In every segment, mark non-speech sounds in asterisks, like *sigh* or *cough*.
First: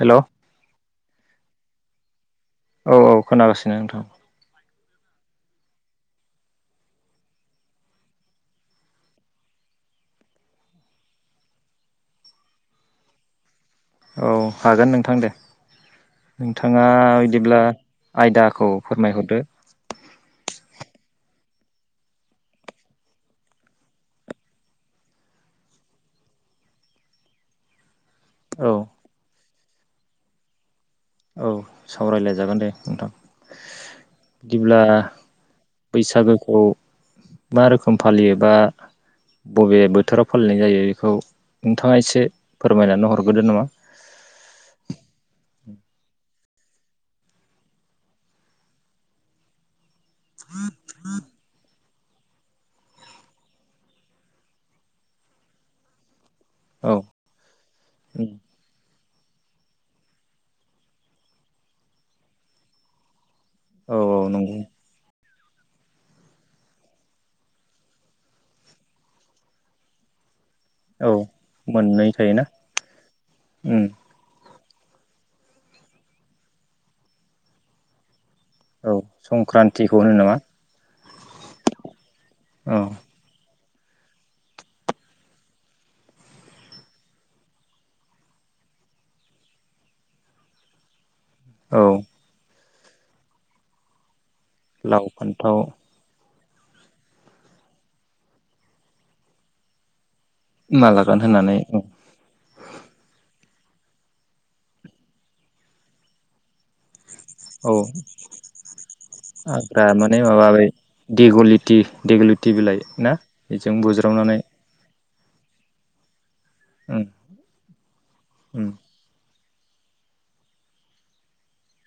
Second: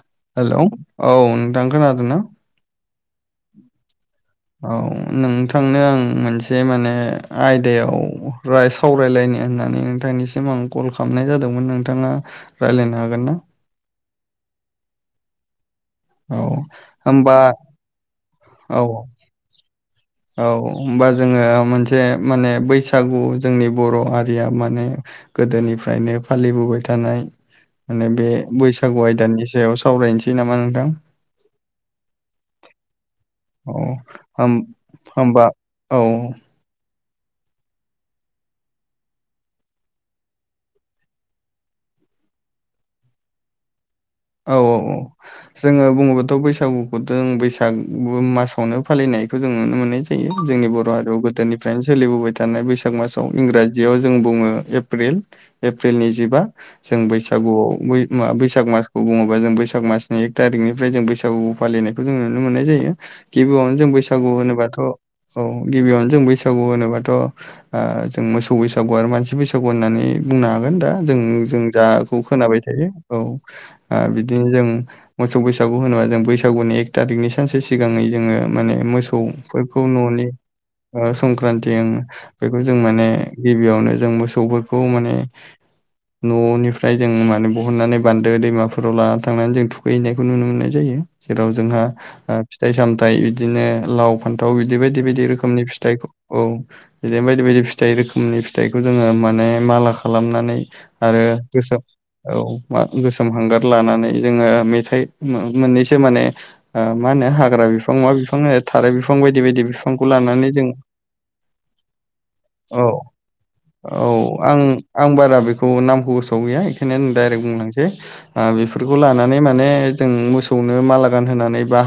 हेल' औ हेलौ, औ नोंथां खोनादोंना? औ औ खोनागासिनो नोंथां। औ नोंथांनो आं मोनसे माने आयदायाव राय सावरायलायनो होननानै नोंथांनिसिम आं कल खालामनाय जादोंमोन, नोंथाङा रायज्लायनो हागोन ना? औ हागोन नोंथां दे। औ नोंथाङा होमबा बिदिब्ला आयदाखौ औ फोरमायहरदो औ होमबा जोङो मोनसे माने बैसागु जोंनि बर' हारिया माने गोदोनिफ्रायनो फालिबोबाय थानाय माने बे औ बैसागु आयदानि सायाव सावरायनोसै नामा नोंथां? औ सावरायलाय जागोन दे नोंथां। औ होम बिदिब्ला आह होमबा औ बैसागोखौ मा रोखोम फालियोबा? बबे बोथोराव फालिनाय जायो बेखौ नोंथाङा एसे फोरमायनानै हरग्रोदो नामा? औ -औ -औ। जोङो बुङोबो बैसागुखौथ' बैसागु मासावनो फालिनायखौ जों नुनो मोननाय जायो। जोंनि बर' हारियाव गोदोनिफ्रायनो सोलिबोबाय थानाय बैसाग मासाव इंराजियाव जों बुङो एप्रिल एप्रिलनिजिबा। औ जों औ बैसागुआव बैसाग मास बुङोबा जों बैसाग मासनि एक थारिखनिफ्राय जों बैसागु फालिनायखौ जों नुनो मोननाय जायो। गिबियावनो जों औ बैसागु नंगौ होनोबाथ' औ गिबियावनो जों बैसागु होनोबाथ' जों मोसौ बैसागु आरो मानसि बैसागु होननानै बुंनो हागोन। दा औ जों जों मोननै जाखौ थायोना खोनाबाय थायो। औ ओ बिदिनो जों मोसौ बैसागु होनोबा जों बैसागुनि एक थारिकनि सानसे सिगाङै जोङो माने औ मोसौफोरखौ संक्रान्तिखौ होनो न'नि नामा संक्रान्ति बेखौ जों औ माने गिबियावनो जों मोसौफोरखौ माने न'निफ्राय जों माने बहननानै बान्दो दैमाफोर राव लाना थांनानै जों थुखैहैनायखौ नुनो मोननाय जायो ।जेराव जोंहा औ फिथाइ- सामथायाइ बिदिनो लाव, फान्थाव बिदि बायदि लाव बायदि फान्थाव रोखोमनि फिथाइखौ औ । बिदिनो बायदि बायदि फिथाइ रोखोमनि फिथाइखौ जोङो माने माला खालामनानै माला आरो गानहोनानै गोस औ मा गोसोम हांगार लानानै जोङो मेथाइ मोननैसो माने मा होनो हाग्रा औ बिफां मा बिफां थाराय बिफां बायदि बायदि हाग्रा बिफांखौ लानानै जों-' देग्लुथि बिलाइ औ ना बेजों औ बुज्रावनानै आं आं बारा बेखौ नामखौ गोसोआव गैया। बेखायनो उम आ दडाइरेक्ट बुंलांसै उम बेफोरखौ लानानै माने माने जो मोसौनो माला गानहोनानै बा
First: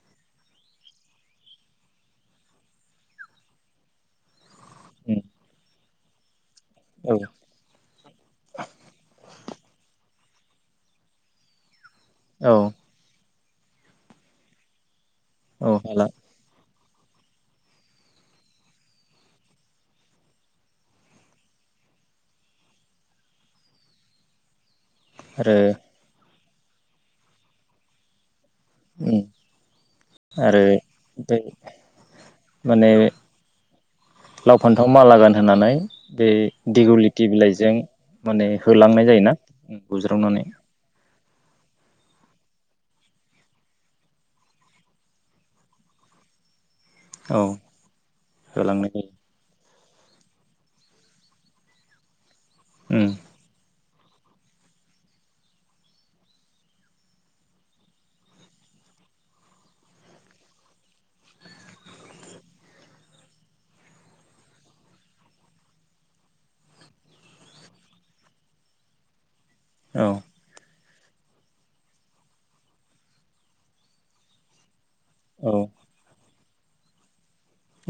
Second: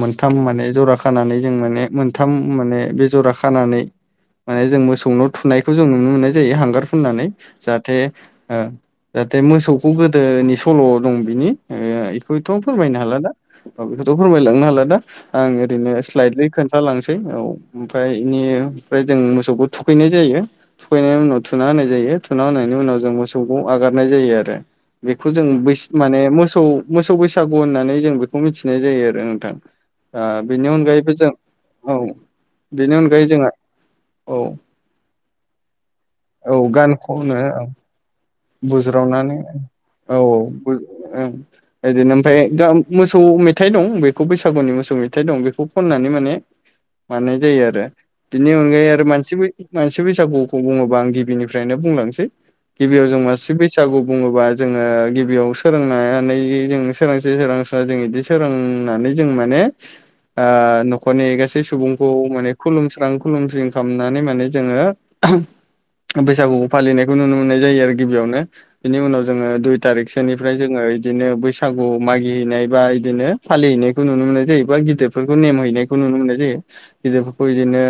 मोनथाम जरा खानानै जों माने मोनथाम बेजरा खानानै माने जों मोसौ उम नाव थुनायखौ जों नुनो मोननाय जों हांगार फो औ नानै जाहाथे मोसौ गोदोनि सल' दं बिनि बेखौथ' औ फोरमायनो हाला दा औ ।बेखौथ' फोरमायलांनो हाला दा आं औ ओरैनो हाला सइलि खोन था लांसै। औ ओमफ्राय बेनि ओमफ्राय जों मोसौखौ थुखैनाय जायो। थुखैनायनि उनाव थुनानै होनाय जायो । थुखैनाय होनायनि उनाव जों मोसौखौ आगारनाय जायो आरो। बेखौ जों आरो ब माने मोसौ - मोसौ बैसागु होननानै जों खौ मिथिनाय जायो उम आरो नोंथां। आरो बेनि अनगायैबो जों बे औ माने बेनि अनगायै जों लाव, फान्थाव मालागान होननानै बे औ गान दिगिलथि खनो औ बिलाइजों माने होलांनाय बुज्रावनानै जायोना औ बुज्रावनानै। ओं बिदिनो ओमफ्राय मोसौ मेथाइ दं। बेखौ बैसागुनि मोसौ मेथाइ दं बेखौ खननानै माने मानाय औ जायो आरो बिनि अनगायै होलांनाय आरो जायो मानसिबो मानसि बैसागुखौ बुङोबा आं गिबिनिफ्रायनो बुंलांनोसै उम गिबियाव जों मानसि बैसागु बुङोबा जोङो गिबियाव सोलोंनानै जों सोरांसै सोरस्रा जों बिदि सोरां ओम होननानै जों माने ओ नखरनि गासै सुबुंखौ माने खुलुमस्रां खुलुमस्रि खालामनानै माने जोङो बैसागुखौ फालिनायखौ नुनो मोननाय जायो आरोखि गिबियावनो बिनि उनाव जोङो दुइ औ थारिखसोनिफ्राय जोङो इदिनो बैसागु मागिहैनाय बा बिदिनो फालिहैनायखौ नुनो मोनो जाहैबा ग गिदिरफोरखौ औ नेम हैनायखौ नुनो मोननाय जायो गिदिर खौ इदिनो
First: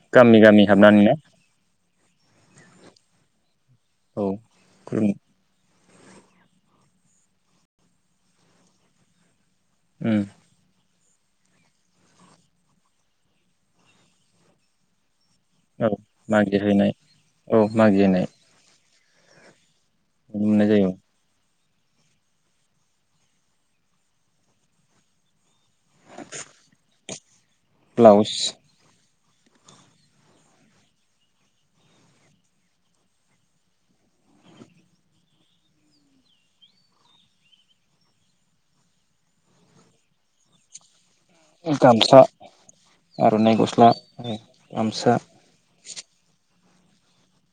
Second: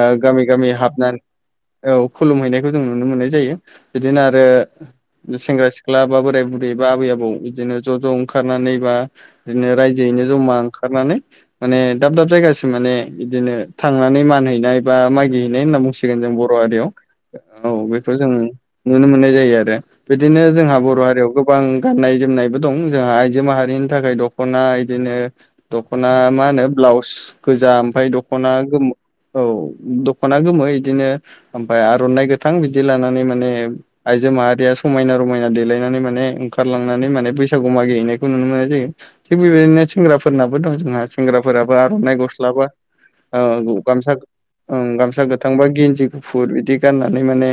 ओ गामि - गामि हाबनानै औ खुलुम हैैनायखौ जों नुनो मोननाय जायो बिदिनो औ आरो खुलुम सेंग्रा सिख्ला बा बोराय बुरै बा आबै आबौ इदिनो ज ज ओंखारनानै बा इदिनो उम रायजोयैनो जमा ओंखा नानै माने दाब दाब जायगासिम माने इदिनो थांनानै मान हैैनाय बा मागि नाय होनना औ बुंसिगोन जों बर मागिहैनाय हारियाव औ बेखौ जों नुनो मोननाय जायो आरो बिदिनो नुनो मोननाय जोंहा जायो बर हारियाव गो गोबां गाननाय जोमनायबो दं जोंहा आइजो माहारिनि थाखाय दखना इदिनो दखना मा मा होनो ब्लाउस गोजा ओमफाय ब्लाउस दखना गोमो औ दखना गोमो इदिनो ओमफ्राय आरनाइ गोथां इदि लानानै माने आइजो माहारिया समायना रमायना देलायनानै माने ओंखारलांनानै माने बैसागु मागिहैनायखौ नुनो मोननाय जायो थिग बेबायदिनो सेंग्राफोरनाबो दं जोंहा सेंग्राफोराबो गामसा आरनाइ गस्ला बा ओ आर'नाइ गु गस्ला गामसा ओं गामसा गोथांबा गिन्जि गुफुर बिदि गाननानै माने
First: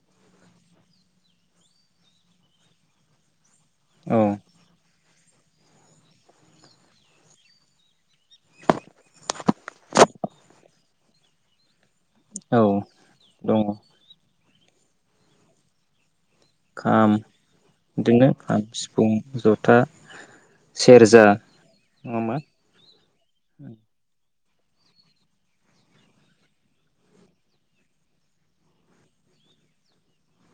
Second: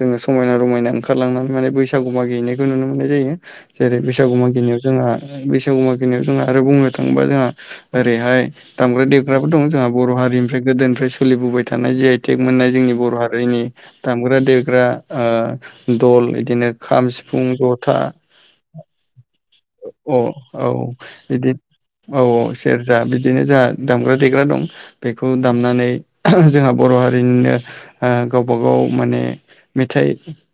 जोङो समायना रमायना ओंखारलांनानै माने बैसागु मागिहैनायखौ नुनो मोननाय जायो जेरै औ बैसागु मागिनायाव जोंहा बैसागु मागिनायाव जोंहा आरो बुंनो थाङोबा जोंहा ओरैहाय दामग्रा देग्राबो दं जोंहा बर हार रिनिफ्राय गोदोनिफ्राय सोलिबोबाय थानाय जि आइ टेक औ मोननाय जोंनि बर दङ हारिनि दामग्रा देग्रा ओ दल बिदिनो खाम सिफुं जथा बिदिनो खाम सिफुं जथा अ औ सेरजा इदि नङा औ होमबा औ सेरजा बिदिनो जाहा दामग्रा देग्रा दं बेखौ दामनानै जोंहा बर हारिनिनो ओ गावबा गाव माने मेथाइ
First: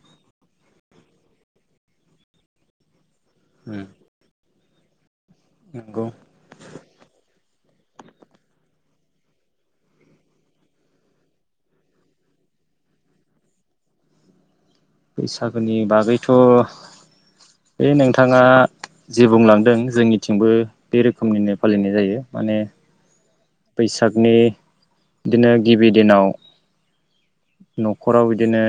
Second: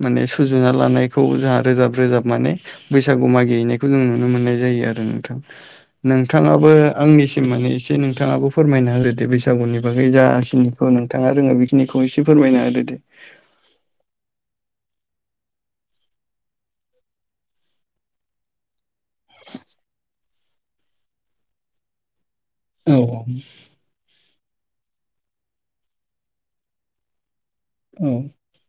माने सुजुना लानायखौ जाहा रोजाब रोजाब माने बैसागु मागिहैनायखौ जों नुनो मोननाय जायो आरो नोंथां नंगौ नोंथाङाबो आंनिसिम माने एसे नोंथाङाबो फोरमायना हो दे बैसागुनि बागै जाखिनिखौ नोंथाङा रोङो बेखिनिखौ एसे फोरमायना होदो दे *inaudible* *unintelligible* बैसागोनि बागैथ' बे नोंथाङा जे बुंलांदों जोंनिथिंबो बे रोखोमनिनो फालिनाय जायो माने औ बैसागनि इदिनो गिबि दिनाव औ नखराव इदिनो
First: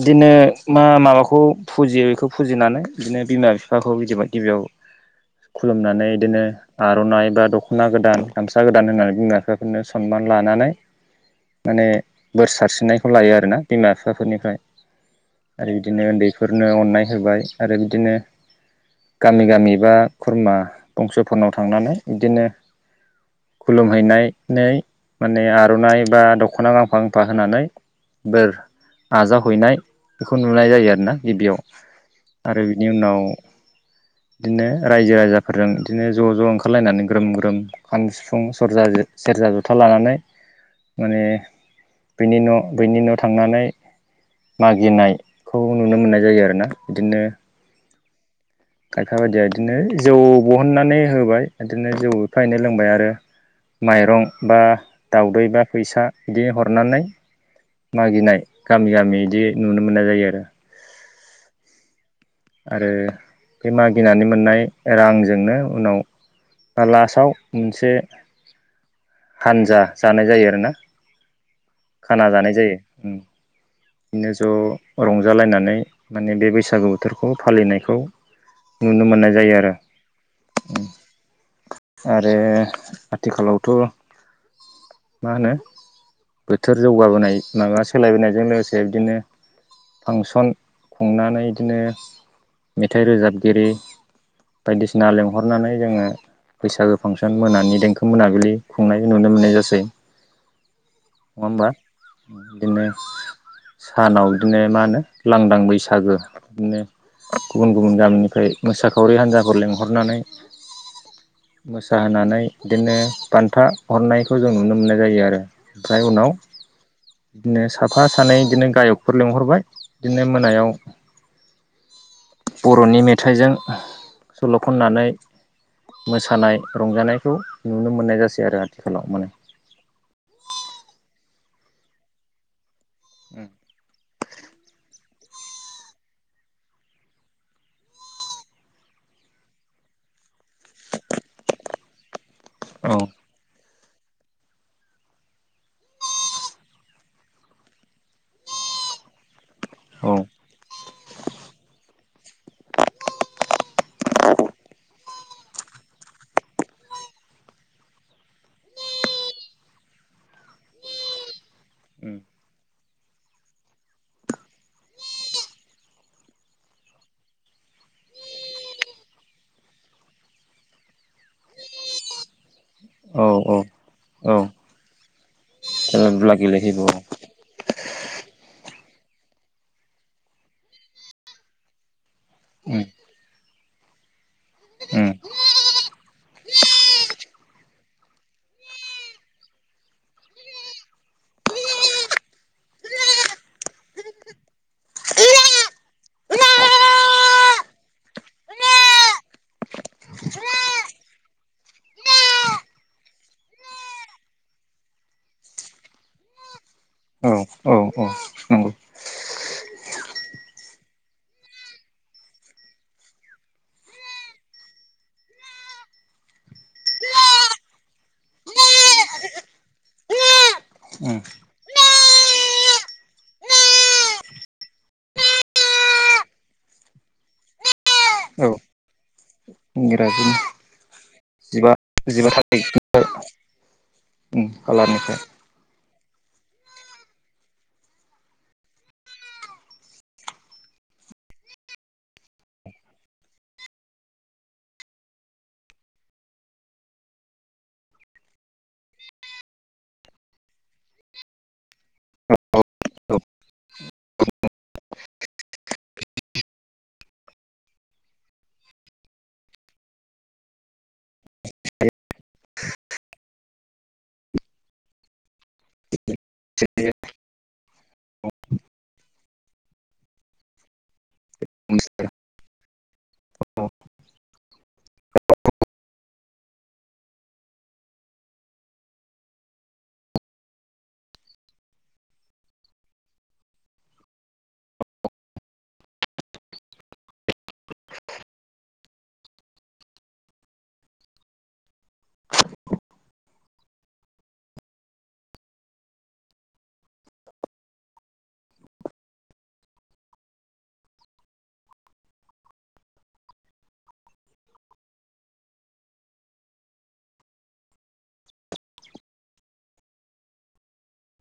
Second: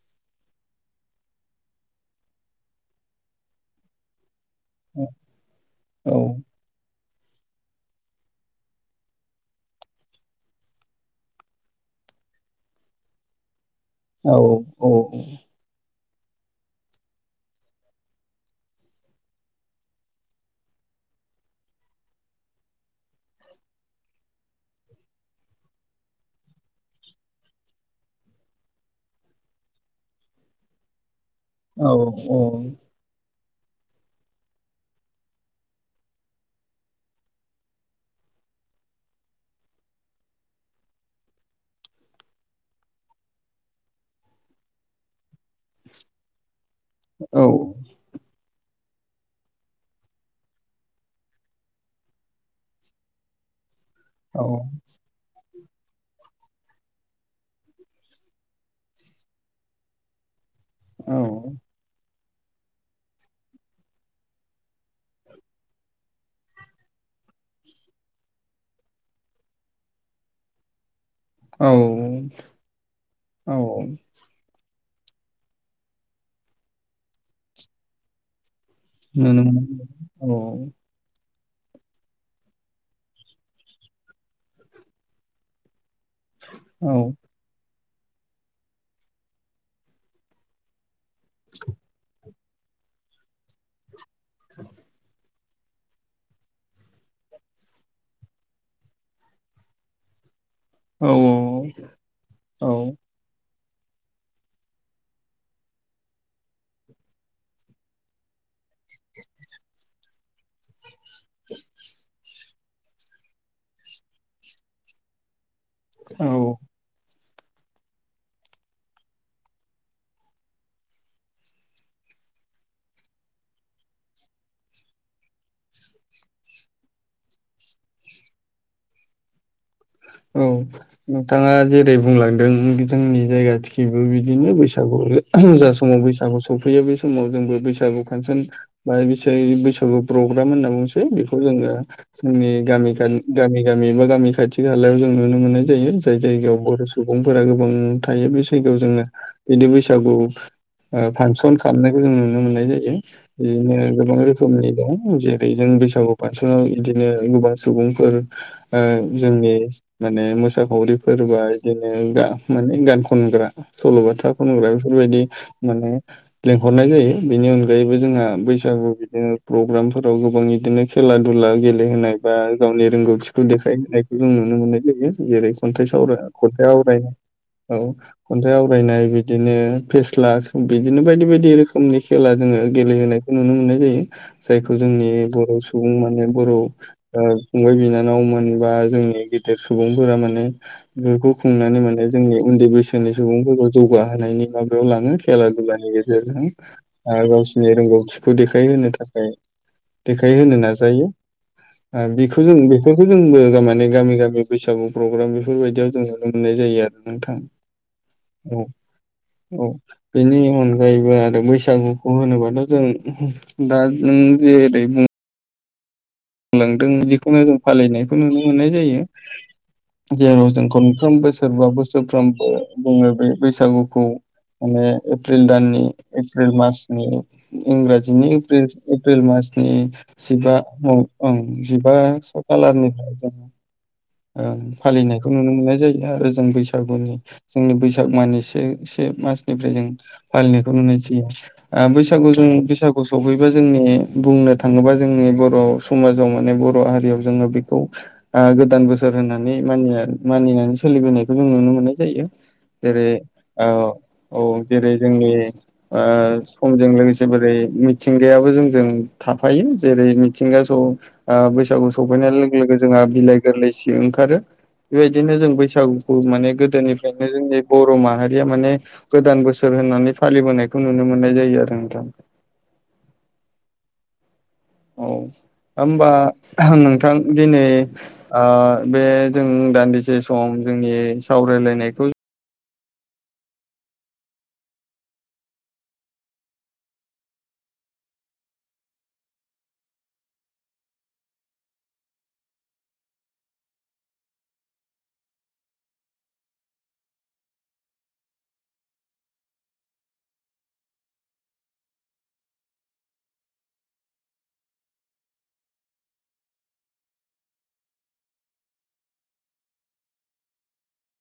इदिनो मा माबाखौ फुजियो इखौ फुजिनानै बिदिनो बिमा बिफाखौ बिदिबाय गिबियाव खुलुमनानै औ इदिनो आ आरनाइ बा दखना गोदान गामसा गोदान होनानै बिमा बिफाफोरनो सनमान लानानै माने बोर सारसिननायखौ लायो आरोना बिमा औ बिफाफोरनिफ्राय औ आरो बिदिनो उन्दैफोरनो अननाय होबाय आरो बिदिनो गामि गामि बा खुरमा बंसफोरनाव थांनानै इदिनो खुलुमहैनायनै माने आरनाइ बा दखना गांफा गांफा होनानै बोर आजाव हैनाय इखौ नुनाय जायो आरो ना गिबियाव औ आरो बिनि उनाव *inaudible* *unintelligible* इदिनो रायजो राजाफोरजों इदिनो ज ज ओंखारलायनानै ग्रोम ग्रोम खाम सिफुं सरजा जे गिर्जा जथा लानानै माने बेनि न बनि न थांनानै मागिनायखौ नुनो मोननाय जायो आरो ना औ खायफा बायदिया बिदिनो जौ बहननानै होबाय बिदिनो जौ एफा एनैनो लोंबाय आरो *inaudible* *unintelligible* माइरं बा दाउदै बा फैसा बिदि हरनानै मागिनाय गामि गामि बिदि नुनो मोननाय जायो आरो औ आरो बे मागिनानै मोननाय रांजोंनो उनाव आ लास्टाव मोनसे हानजा जानाय जायो आरोना औ खाना जानाय जायो ओ औ औ बिदिनो ज रंजालायनानै माने बे बैसागु बोथोरखौ फालिनायखौ नुनो मोननाय जायो आरो मोनो औ आरो आथिखालावथ मा होनो बोथोर औ जौगाबोनाय माबा सोलायबोनायजों लोगोसे बिदिनो फांसन खुंनानै बिदिनो मिथाइ रोजाबगिरि बायदिसिना लेंंहरनानै जोङो बैसागो फांसन मोनानि देंखो मोनाबिलि खुंनाय नुनो मोननाय जासै नङा औ होनबा बिदिनो औ सानाव बिदिनो मा होनो लांदां बैसागो बिदिनो गुबुन गुबुन गामिनिफ्राय मोसाखावरि हान्जाफोर लेंहरनानै मोसाहोनानै बिदिनो बान्था हरनायखौ जों नुनो मोननाय जायो आरो ओमफ्राय उनाव औ बिदिनो साफा सानै बिदिनो गायकफोर लिंहरबाय बिदिनो मोनायाव *inaudible* बरनि मेथाइजों सल खननानै मोसानाय रंजानायखौ नुनो मोन्नाय जासै आरो आथिखालाव माने औ नोंथाङा जेरै बुंलांदों जोंनि जायगाथिखिबो बिदिनो बैसागु जा समाव बैसागु सफैयो बे समाव जोंबो बैसागु खानसन बा बिस बैसागुफ्राव गोदान होन्ना बेखौ जोङो जोंनि गामि औ गामि गामि गामि एबा गामि खाथि बे हालायाव जों नुनो मोननाय जायो जाय जायगायाव बर सुबुंफोरा गोबां थायो बे जायगायाव जोङो बिदि औ बैसागु ओ फांसन खालामनायखौ जों नुनो मोननाय जायो बिदिनो गोबां रोखोमनि दं जे बेजों बैसागु फांसनाव बिदिनो गोबां सुबुंफोर ओ जोंनि माने मोसाखावरिफोरबा बिदिनो माने गान खनग्रा सलबाथा खनग्रा बेफोरबायदि माने लेंहरनाय जायो बेनि अनगायैबो जों जोंहा बैसागु बिदिनो प्रग्रामफोराव गोबां बिदिनो खेला दुला गेलेहोनाय बा गावनि औ रोंगौथिखौ देखाय होनायखौ जों औ औ नुनो मोननाय जायो जेरै खन्थाइसो खेला दुला खन्थाइ गेलेहैबो औ आवरायनाय औ खन्थाइ आवरायनाय बिदिनो फेस्ला बिदिनो बायदि बायदि रोखोमनि खेला जोङो उम गेलेहोनाय नुनो मोननाय जायो जायखौ जोंनि उम बर सुबुं माने बर ओ फंबाय बिनानाव मोनबाय जोंनि गेदेर सुबुंफोरा माने बेफोरखौ खुंनानै माने जोंनि उन्दै बैसोनि सुबुंफोरखौ जौ गाहोयनि माबायाव लाङो खेला दुलानि गेजेरजों गावसिोरनि रोंगौथिखौ देखायहोनो थाखाय देखायहो नाजायो बेखौ जों बेफोरखौ जोंबो गानि माने गामि गामि बैसागु प्रग्राम बेफोरबायदियाव जोङो होनाय जायो आरो औ नोंथां औ औ औ बेनि अनगायैबो आरो बैसागुखौ होनोबाथ जोंङो दा *unintelligible* नोंदों बेखौनो जों फालिनायखौ नुनो मोननाय जायो जेराव जों खनफ्रोम उम बोसोरबा बोसोरफ्रोमबो बुङो बे बैसागुखौ माने एप्रिल दाननि एप्रिल मासनि इंराजिनि औ एप्रिल एप्रिल मास नि इंराजिनि जिबा औ ओं जिबा स खालारनिफ्राय जोङो ओं फालिनायखौ नुनो मोननाय जायो आरो जों बैसागुनि जोंनि बैसाग माननि से से मासनिफ्राय जों फालिनायखौ नुनाय जायो ओ बैसागु जों बैसागु सौफैबा जोंनि बुंनो थाङोबा जोंनि बर समाजाव माने बर हारियाव जोङो बेखौ ओ गोदान बोसोर होननानै मानिना मानिनानै सो सोलिबोनायखौ जों नुनो मोननाय जायो जेरै ओ औ जेरै जोंनि ओ समजों लोगोसे बोरै मिथिंगायाबो जोंजों थाफायो जेरै मिथिंगा खौ ओ बैसागु सौफैनाय लोगो लोगो जोंहा बिलाइ गोरलैसि ओंखारो। बेबायदिनो जों बैसागु। खौ माने खालारनिफ्राय गोदोनिफ्रायनो जोंनि बर माहारिया माने गोदान बोसोर होननानै फालिबोनायखौ नुनो मो मोननाय जायो आरो नोंथां। औ औ होमबा नोंथां दिनै ओ बे जों। दान्दिसे सम जोंनि सावरायलायनायखौ।